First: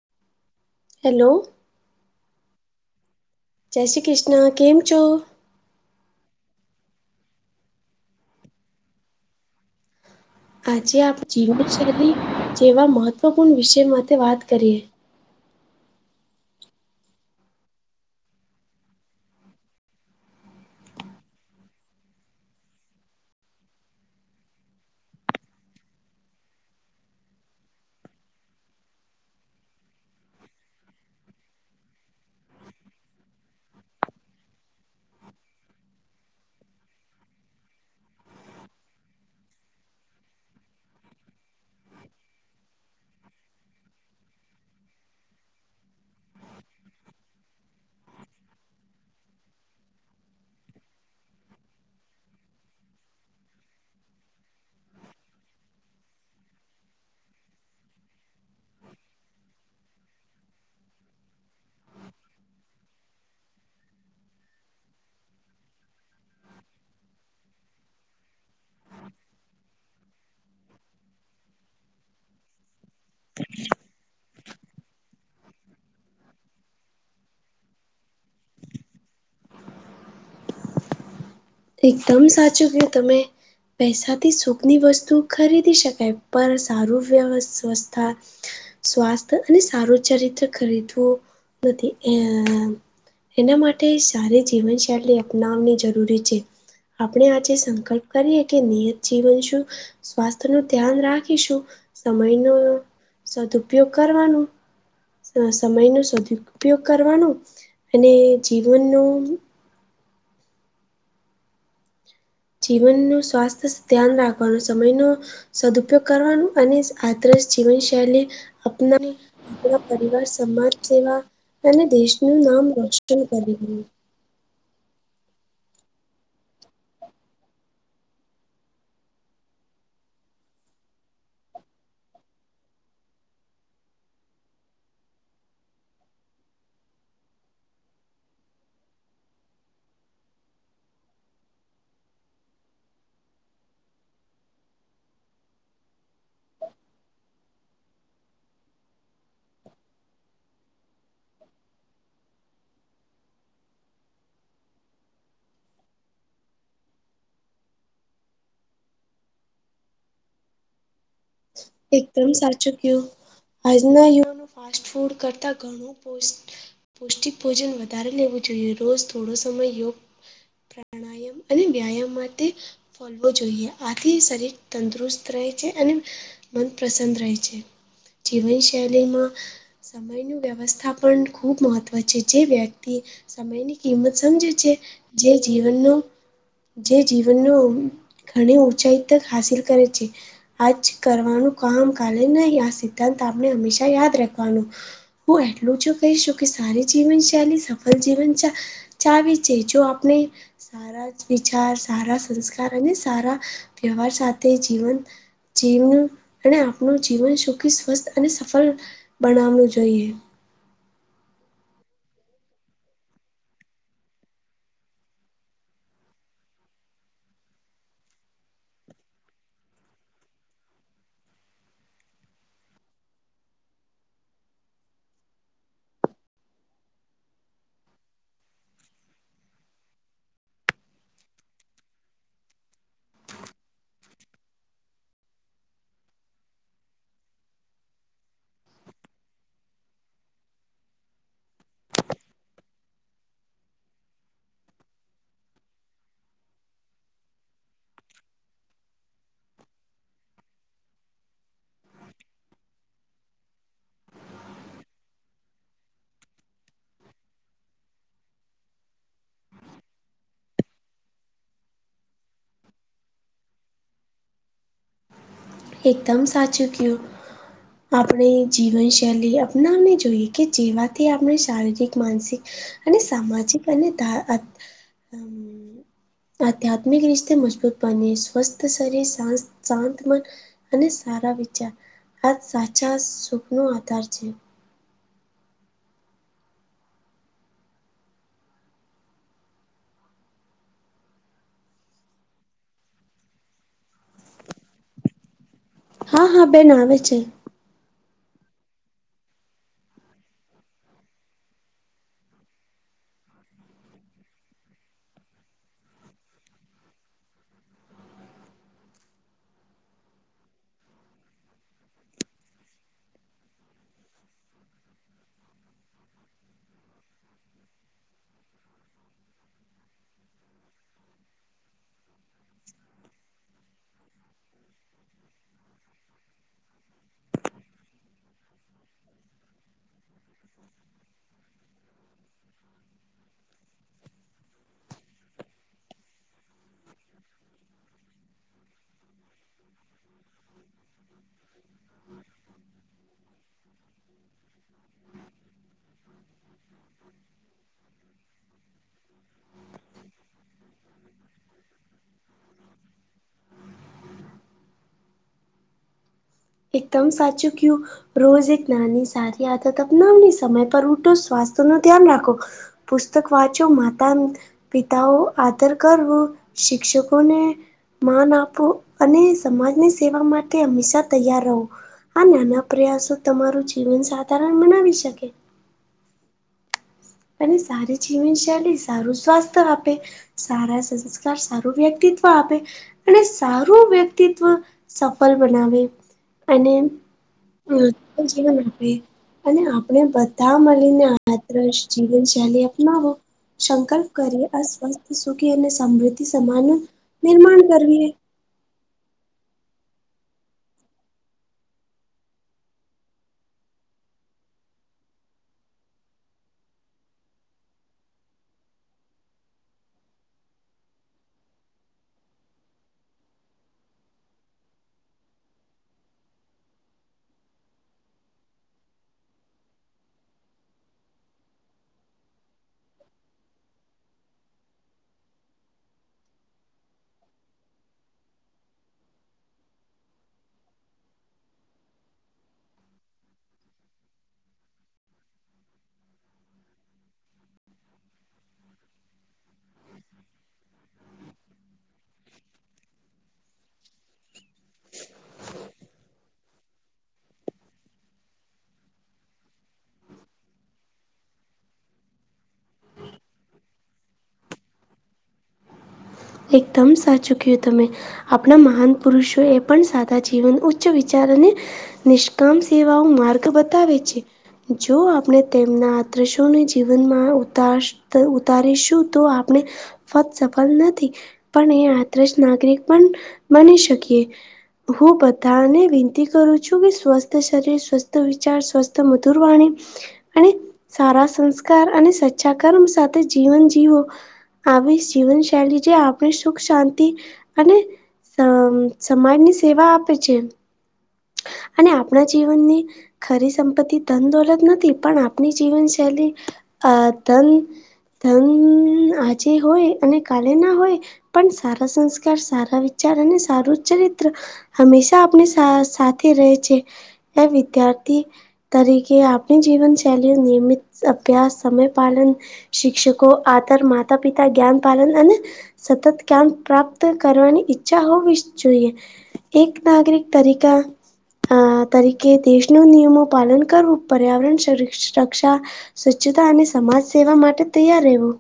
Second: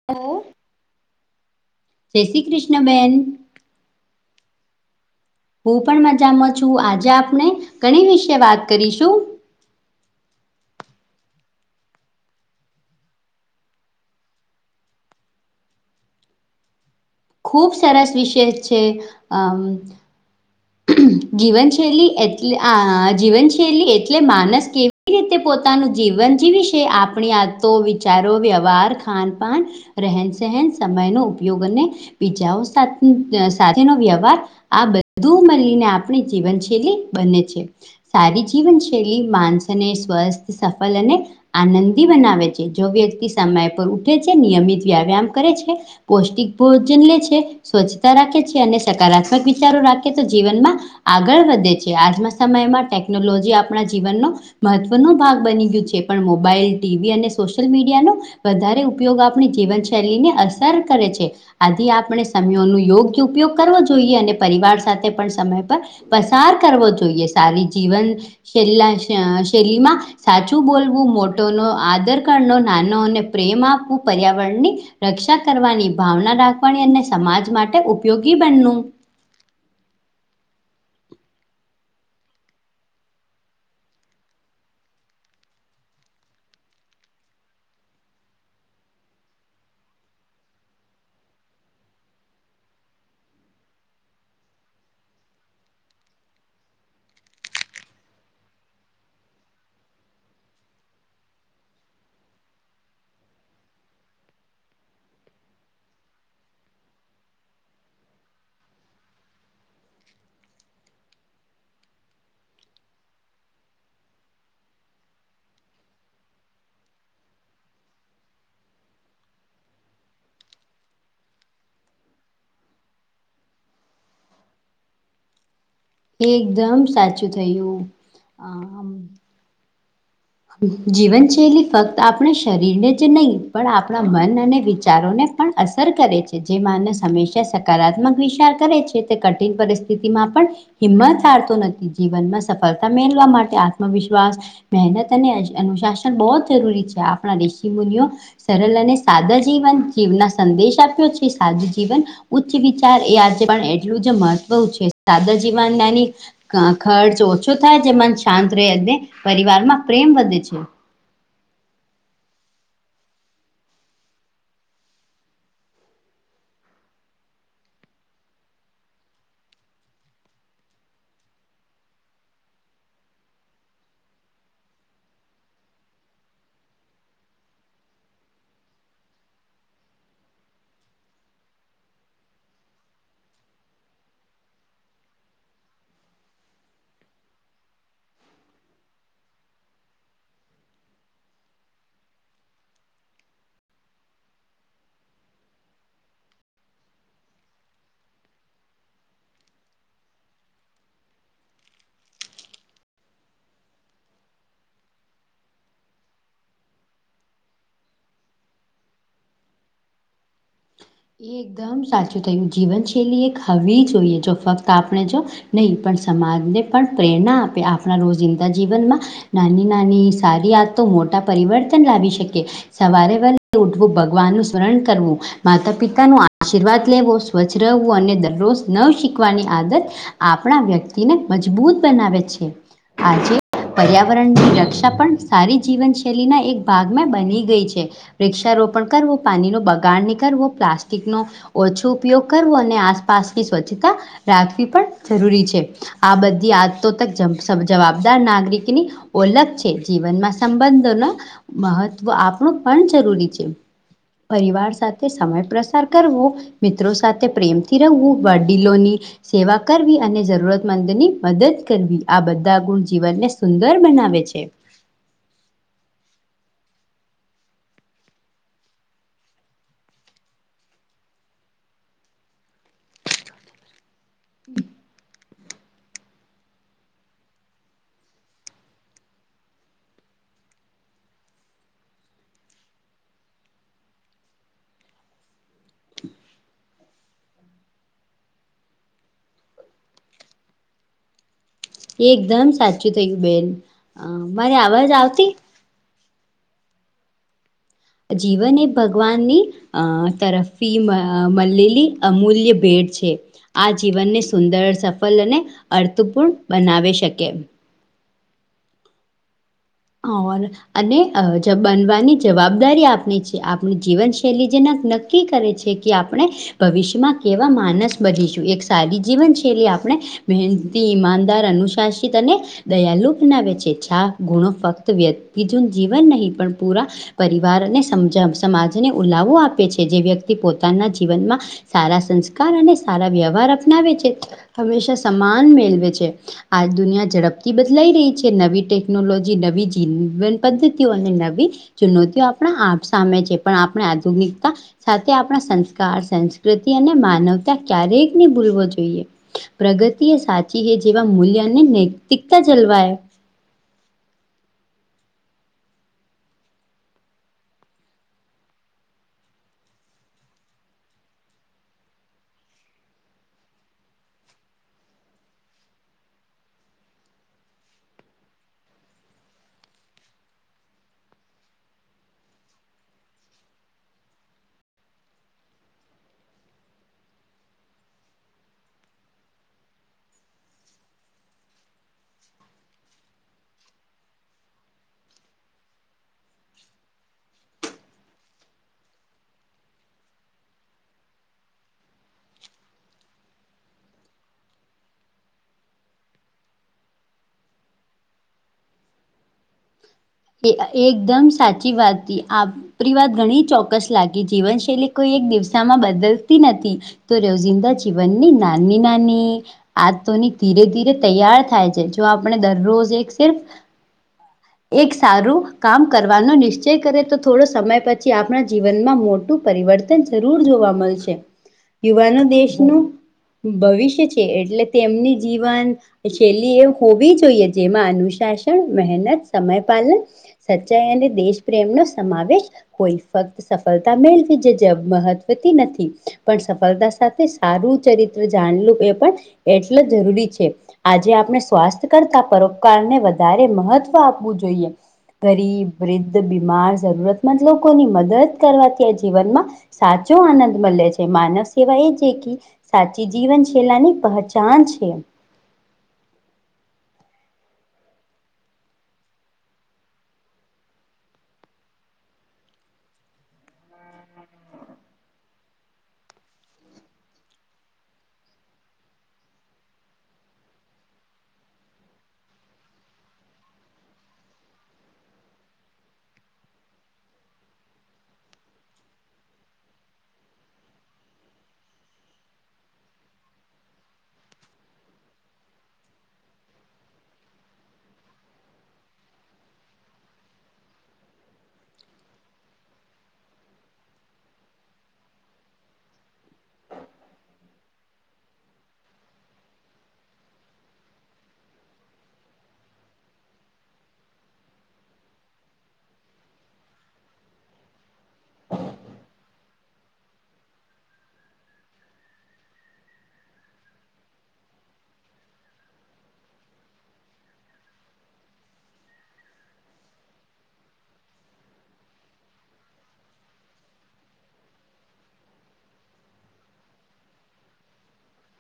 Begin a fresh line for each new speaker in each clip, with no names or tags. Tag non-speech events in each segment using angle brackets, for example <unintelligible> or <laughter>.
<inaudible>
Hello.
જય શ્રી કૃષ્ણ બેન.
જય શ્રી કૃષ્ણ કેમ છો?
હું પણ મજામાં છું આજે આપણે ઘણી વિશે વાત કરીશું.
આજે આપ જીવનશૈલી જેવા મહત્ત્વપૂર્ણ વિષય માટે વાત કરીએ.
ખૂબ સરસ વિષય છે અમ. જીવનશૈલી એટલે આ જીવનશૈલી એટલે માનસ કેવી રીતે પોતે તાનુ જીવન જીવી છે આપણી આતો વિચારો વ્યવહાર ખાનપાન રહેન સહેન સમયનો ઉપયોગ અને બીજાઓ સાથે સાથેનો વ્યવહાર આ બ વધુ મળીને આપણી જીવનશૈલી બને છે. સારી જીવનશૈલી માણસને સ્વસ્થ સફળ અને આનંદી બનાવે છે જો વ્યક્તિ સમય પર ઉઠે છે નિયમિત વ્યાયામ કરે છે. પૌષ્ટિક ભોજન લે છે સ્વચ્છતા રાખે છે અને સકારાત્મક વિચારો રાખે એતો જીવનમાં આગળ વધે છે આજના સમયમાં ટેકનોલોજી આપણા જીવનનો મહત્વનો ભાગ બની ગયું છે પણ મોબાઈલ ટીવી અને સોશિયલ મીડિયાનો વધારે ઉપયોગ આપણી જીવનશૈલીને અસર કરે છે. આજથી આપણે સમયો નો યોગ્ય ઉપયોગ કરવો. જોઈએ અને પરિવાર સાથે પણ સમય પર પસાર કરવો જોઈએ. સારી જીવન શેલ્લા શ શૈલીમાં સાચું બોલવું મોટો નો આદર કરે. નો નાનાઓને પ્રેમ આપવું પર્યાવરણની રક્ષા કરવાની ભાવના રાખવાની. અને સમાજ માટે ઉપયોગી બનનું
એકદમ સાચું કયું તમે. પૈસાથી સૂખની વસ્તુ ખરીદી શકાય. પણ સારું વ્યવસ્થા સ્વાસ્થ્ય અને સારું ચરિત્ર ખરીદવું નથી. આ એના માટે સારી જીવનશૈલી અપનાવની જરૂરી છે. આપણે આજે સંકલ્પ કરીએ. કે નિયત જીવન શું સ્વાસ્થ્ય નું ધ્યાન રાખીશું. સમય નો સદુપયોગ કરવાનું સમય નો સદ ઉપયોગ કરવાનું. અને જીવનનો જીવનનું સ્વાસ્થ્ય ધ્યાન રાખવાનો. સમયનો સદુપયોગ કરવાનું. અને આદર્શ જીવન શૈલી આપના આપણા પરિવાર સમાજ સેવા અને દેશનું નામ રોશન કરીએ.
એ એકદમ સાચું જોઈએ. અહ જીવનશૈલી ફક્ત આપણે શરીરને જ નહીં. આપણા મન અને વિચારોને પણ અસર કરે છે. જે માનસ હંમેશાં સકારાત્મક વિચાર કરે છે. તે કઠિન પરિસ્થિતિમાં પણ હિંમત હારતો નથી. જીવનમાં સફળતા મેળવા માટે આત્મવિશ્વાસ મહેનત અને અનુશાસન બહુ જરૂરી છે. આપણા ઋષિમુનિઓ સરલ અને સાદા જીવન જીવના સંદેશ આપ્યો છે. સાદું જીવન ઉચ્ચ વિચાર એ આજે પણ એટલું જ મહત્વનું છે. સાદા જીવન એની કા ખર્ચ ઓછો થાય. જે મન શાંત રહે પરિવાર માં પ્રેમ વધે છે.
એકદમ સાચું કીયુ આજના યુગમાં નું ફાસ્ટ ફૂડ કરતા ઘણું પૌષ્ટિક ભોજન વધારે લેવું જોઈએ. રોજ થોડો સમય યોગ પ્રાણાયામ અને વ્યાયામ માટે <inaudible> ફોલવો જોઈએ આથી. શરીર તંદુરસ્ત રહે છે. અને મન પ્રસન્ન રહે છે. જીવન શૈલીમાં સમયનું વ્યવસ્થા પણ ખૂબ મહત્ત્વ છે. જે વ્યક્તિ સમયની કિંમત સમજે છે. જે જીવનનો જે જીવનનો ઘણી ઊંચાઈ તક હાસિલ કરે છે. આજ કરવાનું કામ કાલે નહીં. આ સિદ્ધાંત આપણે હંમેશા યાદ રાખવાનું. હું એટલું જ કહીશું. કે સારી જીવનશૈલી સફળ જીવન ચાાવી છે. જો આપણે સારા જ વિચાર સારા સંસ્કાર અને સારા વ્યવહાર સાથે જીવંત જીવવું અને આપનું જીવન સુખી સ્વસ્થ અને સફળ બનાવવું જોઈએ.
એકદમ સાચું થયું. જીવનશૈલી એક હવી જોઈએ જો ફક્ત આપણે જો નહીં પણ સમાજને પણ પ્રેરણા આપે. આપણા રોજિંદા જીવનમાં નાની-નાની સારી આ તો મોટા પરિવર્તન લાવી શકે. સવારે વેલે ઉઠવું ભગવાન નું સ્મરણ કરવું માતા પિતા નુ આશીર્વાદ લેવો સ્વચ્છ રહેવું. અને દરરોજ નવ શીખવાની આદત આપણા વ્યક્તિને મજબૂત બનાવે છે. આજે પર્યાવરણની રક્ષા પણ સારી જીવનશૈલીના એક ભાગમાં બની ગઈ છે. વૃક્ષારોપણ કરવો, પાણી નો બગાડ નીકળવો, પ્લાસ્ટિક નો ઓછો ઉપયોગ કરવો. અને આસપાસની સ્વચ્છતા રાખવી પણ જરૂરી છે. આ બધી આદતો તો જમ સમ જવાબદાર નાગરિકની ઓલખ છે જીવનમાં સંબંધો ન મહત્વ આપણું પણ જરૂરી છે. પરિવાર સાથે સમય પ્રસાર કરવું મિત્રો સાથે પ્રેમથી રહવું વડીલોની સેવા કરવી અને જરૂરતમંદની મદદ કરવી આ બધા ગુણ જીવને સુંદર બનાવે છે.
એકદમ સાચું ક્યું આપળે જીવનશૈલી અપનાવી જોઈએ કે જેમાંથી આપણે શારીરિક માનસિક અને સામાજિક અને ધા આત
<inaudible>
આધ્યાત્મિક રિશ્તે મજબૂત બને સ્વસ્થ શરીર શાશ શાંત મન અને સારા વિચાર આ સાચા સુખ નું આધાર છે.
એકદમ સાચું <unintelligible> બેન, અ મારે અવાજ આવતી?
હા હા બેન આવે છે.
જીવન એ ભગવાની અ તરફી મ મલેલી અમૂલ્ય ભેટ છે આ જીવને સુંદર સફળ અને અર્થપૂર્ણ બનાવે શકે એમ ઓર અને અ જબાનવાની જવાબદારી આપણી છે આપણી જીવનશૈલી જેના નક્ કી કરે છે કે આપણે ભવિષ્યમાં કેવા માનસ બનીશું એક સાદી જીવનશૈલી આપણે મૈહેનતી ઈમાનદાર અનુશાસિત અને દયાલુ બનાવે છે છા ગુણો ફક્ત વ્યક્તિ જન જીવન નહીં પણ પૂરા પરિવારને સમજ સમાજને ઉલાવો આપે છે જે વ્યક્તિ પોતાના જીવનમાં સારા સંસ્કાર અને સારા વ્યવહાર અપનાવે છે હંમેશા સમાન મેલવે છે આ દુનિયા ઝડપથી બદલાઈ રય છે નવી ટેકનોલો જે નવી જીવન પદ્ધતિઓને ને નવી ચુનોતીઓ આપણા આપ સામે છે પણ આપણે આધુનિકતા સાથે આપણા સંસ્કાર સંસ્ક્રિતિ અને માનવતા ક્યારેક ની ભૂલવો જોઈએ. પ્રગતિ એ સાચી હે જેવા મૂલ્ય અને નૈતિકતા જલવાય.
એકદમ સાચું ક્યુ રોજ એક નાની સારી આદત અપનાવી સમય પર ઉટુ સ્વાસ્થ્ય નું ધ્યાન રાખો પુસ્તક વાંચો માતાનું પિતાઓ આદર કરવું શિક્ષકોને માન આપું અને સમાજની સેવા માટે હંમેશા તૈયાર રહો આ નાના પ્રયાસો તમારું જીવન સાધારણ બનાવી શકે અને સારી જીવનશૈલી સારું સ્વાસ્થ્ય આપે સારા સંસ્કાર સારું વ્યક્તિત્વ આપે અને સારું વ્યક્તિત્વ સફલ બનાવે અને હ જીવન આપે અને આપણે બધા મલીને આદશ જીવન શૈલી અપનાવો સંકલ્પ કરીએ આ સ્વસ્થ સુખી અને સમૃદ્ધિ સમાનું નિર્માણ કરવી.
એ એકદમ સાચી વાત કી આપ પરી વાત ઘણી ચોક્કસ લાગી જીવનશૈલી કોઈ એક દિવસામાં બદલતી નથી તો રોજિંદા જીવનની નાની નાની આધુનીક ધીરે ધીરે તૈયાર થાય છે જો આપણે દરરોજ એક સિર્ફ એક સારું કામ કરવાનો નિશ્ચય કરે તો થોડો સમય પછી આપણા જીવનમાં મોટું પરિવર્તન જરૂર જોવા મલશે. યુવાનો દેશનું ભવિષ્ય છે એટલે તેમની જીવન શૈલી એ હોવી જોઈએ જેમાં અનુશાસન મહેનત સમયપલન સચ્ચાઈ અને દેશ પ્રેમ નો સમાવેશ કોઈ ફક સફળતા મેળવી જે જબ મહત્વતી નથી પણ સફળતા સાથે સારું ચરિત્ર જાણલું એ પણ એટલે જરૂરી છે આજે આપણે સ્વાસ્થ્ય કરતા પરોપકારને વધારે મહત્વ તો આપવું જોઈએ. ગરીબ વૃદ્ધ બીમાર જરૂરતમંદ લોકોની મદદ કરવાથી આ જીવનમાં સાચો આનંદ મલે છે. માનવ સેવા એ છે કે ઈ સાચી જીવન શૈલાની પહચાન છે.
એકદમ સાચું ક્યું તમે. આપણા મહાન પુરુષો એ પણ સાદા જીવન ઉચ્ચ વિચાર અને નિષ્કામ સેવાઓ માર્ગ બતાવે છે. જો આપણે તેમના આદર્શોને જીવનમાં ઉતારસ ત ઉતારીશું તો આપણે ફત સફળ નથી. પણ એ આદર્શ નાગરિક પણ બની શકીએ. હું બધાને વિનંતી કરું છું કે સ્વસ્થ શરીર સ્વસ્થ વિચાર સ્વસ્થ મધુરવાણી અને સારા સંસ્કાર અને સચ્ચા કર્મ સાથે જીવન જીવો આવી જીવનશૈલી જે આપણે સુખ શાંતિ અને સ અમ્મ સમાજની સેવા આપે છે. અને આપણા જીવનની ખરી સંપત્તિ ધન દોલત નથી પણ આપણી જીવનશૈલી અહ ધન ધન આજે હોય અને કાલે ના હોય પણ સારા સંસ્કાર સારાં વિચાર અને સારું ચરિત્ર હંમેશા આપણે સાસ સાથે રહે છે એ વિદ્યાર્થી તરીકે આપણી જીવનશૈલી નિયમિત અભ્યાસ સમય પાલન શિક્ષકો આદર માતા પિતા જ્ઞાન પાલન અને સતત જ્ઞાન પ્રાપ્ત કરવાની ઈચ્છા હોવી જ જોઇએ. એક નાગરિક તરીકા આ તરીકે દેશનું નિયમો પાલન કરવું પર્યાવરણ સ રક્ષા સ્વચ્છતા અને સમાજ સેવા માટે તૈયાર રહેવું.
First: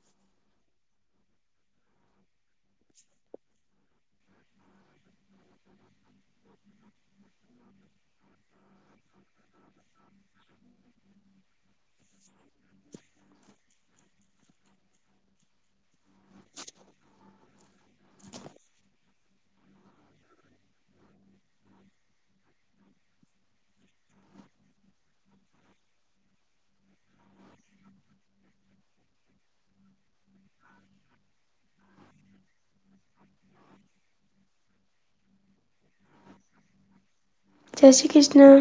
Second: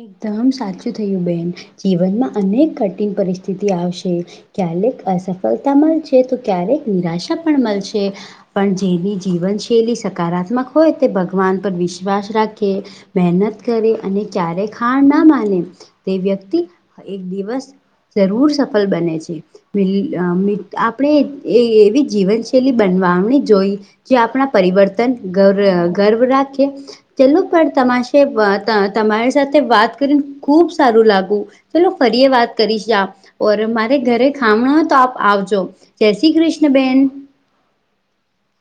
એકદમ સાચું થયું બેન. જીવનમાં અનેક કઠિન પરિસ્થિતિ આવશે ક્યારેક અસફળતા મલશે તો ક્યારેક નિરાશા પણ મલશે. પણ જેની જીવનશૈલી સકારાત્મક હોય તે ભગવાન પર વિશ્વાસ રાખે. મહેનત કરે અને ક્યારે હાર ના માને તે વ્યક્તિ એક દિવસ જરૂર સફલ બને છે. મિલ અહ મેં આપણે એ એવી જીવનશૈલી બનવાની જોઈએ જે આપણા પરિવર્તન ગર્વ ગર્વ રાખીએ જેલુ પર તમાશે વા તા તમારી સાથે વાત કરીને ખુબ સારું લાગુ ચલો ફરી વાત કરીશ આ ઓર મારે ઘરે ખામણ તો આપ આવજો. જય શ્રી કૃષ્ણ બેન.
જય શ્રી કૃષ્ણ.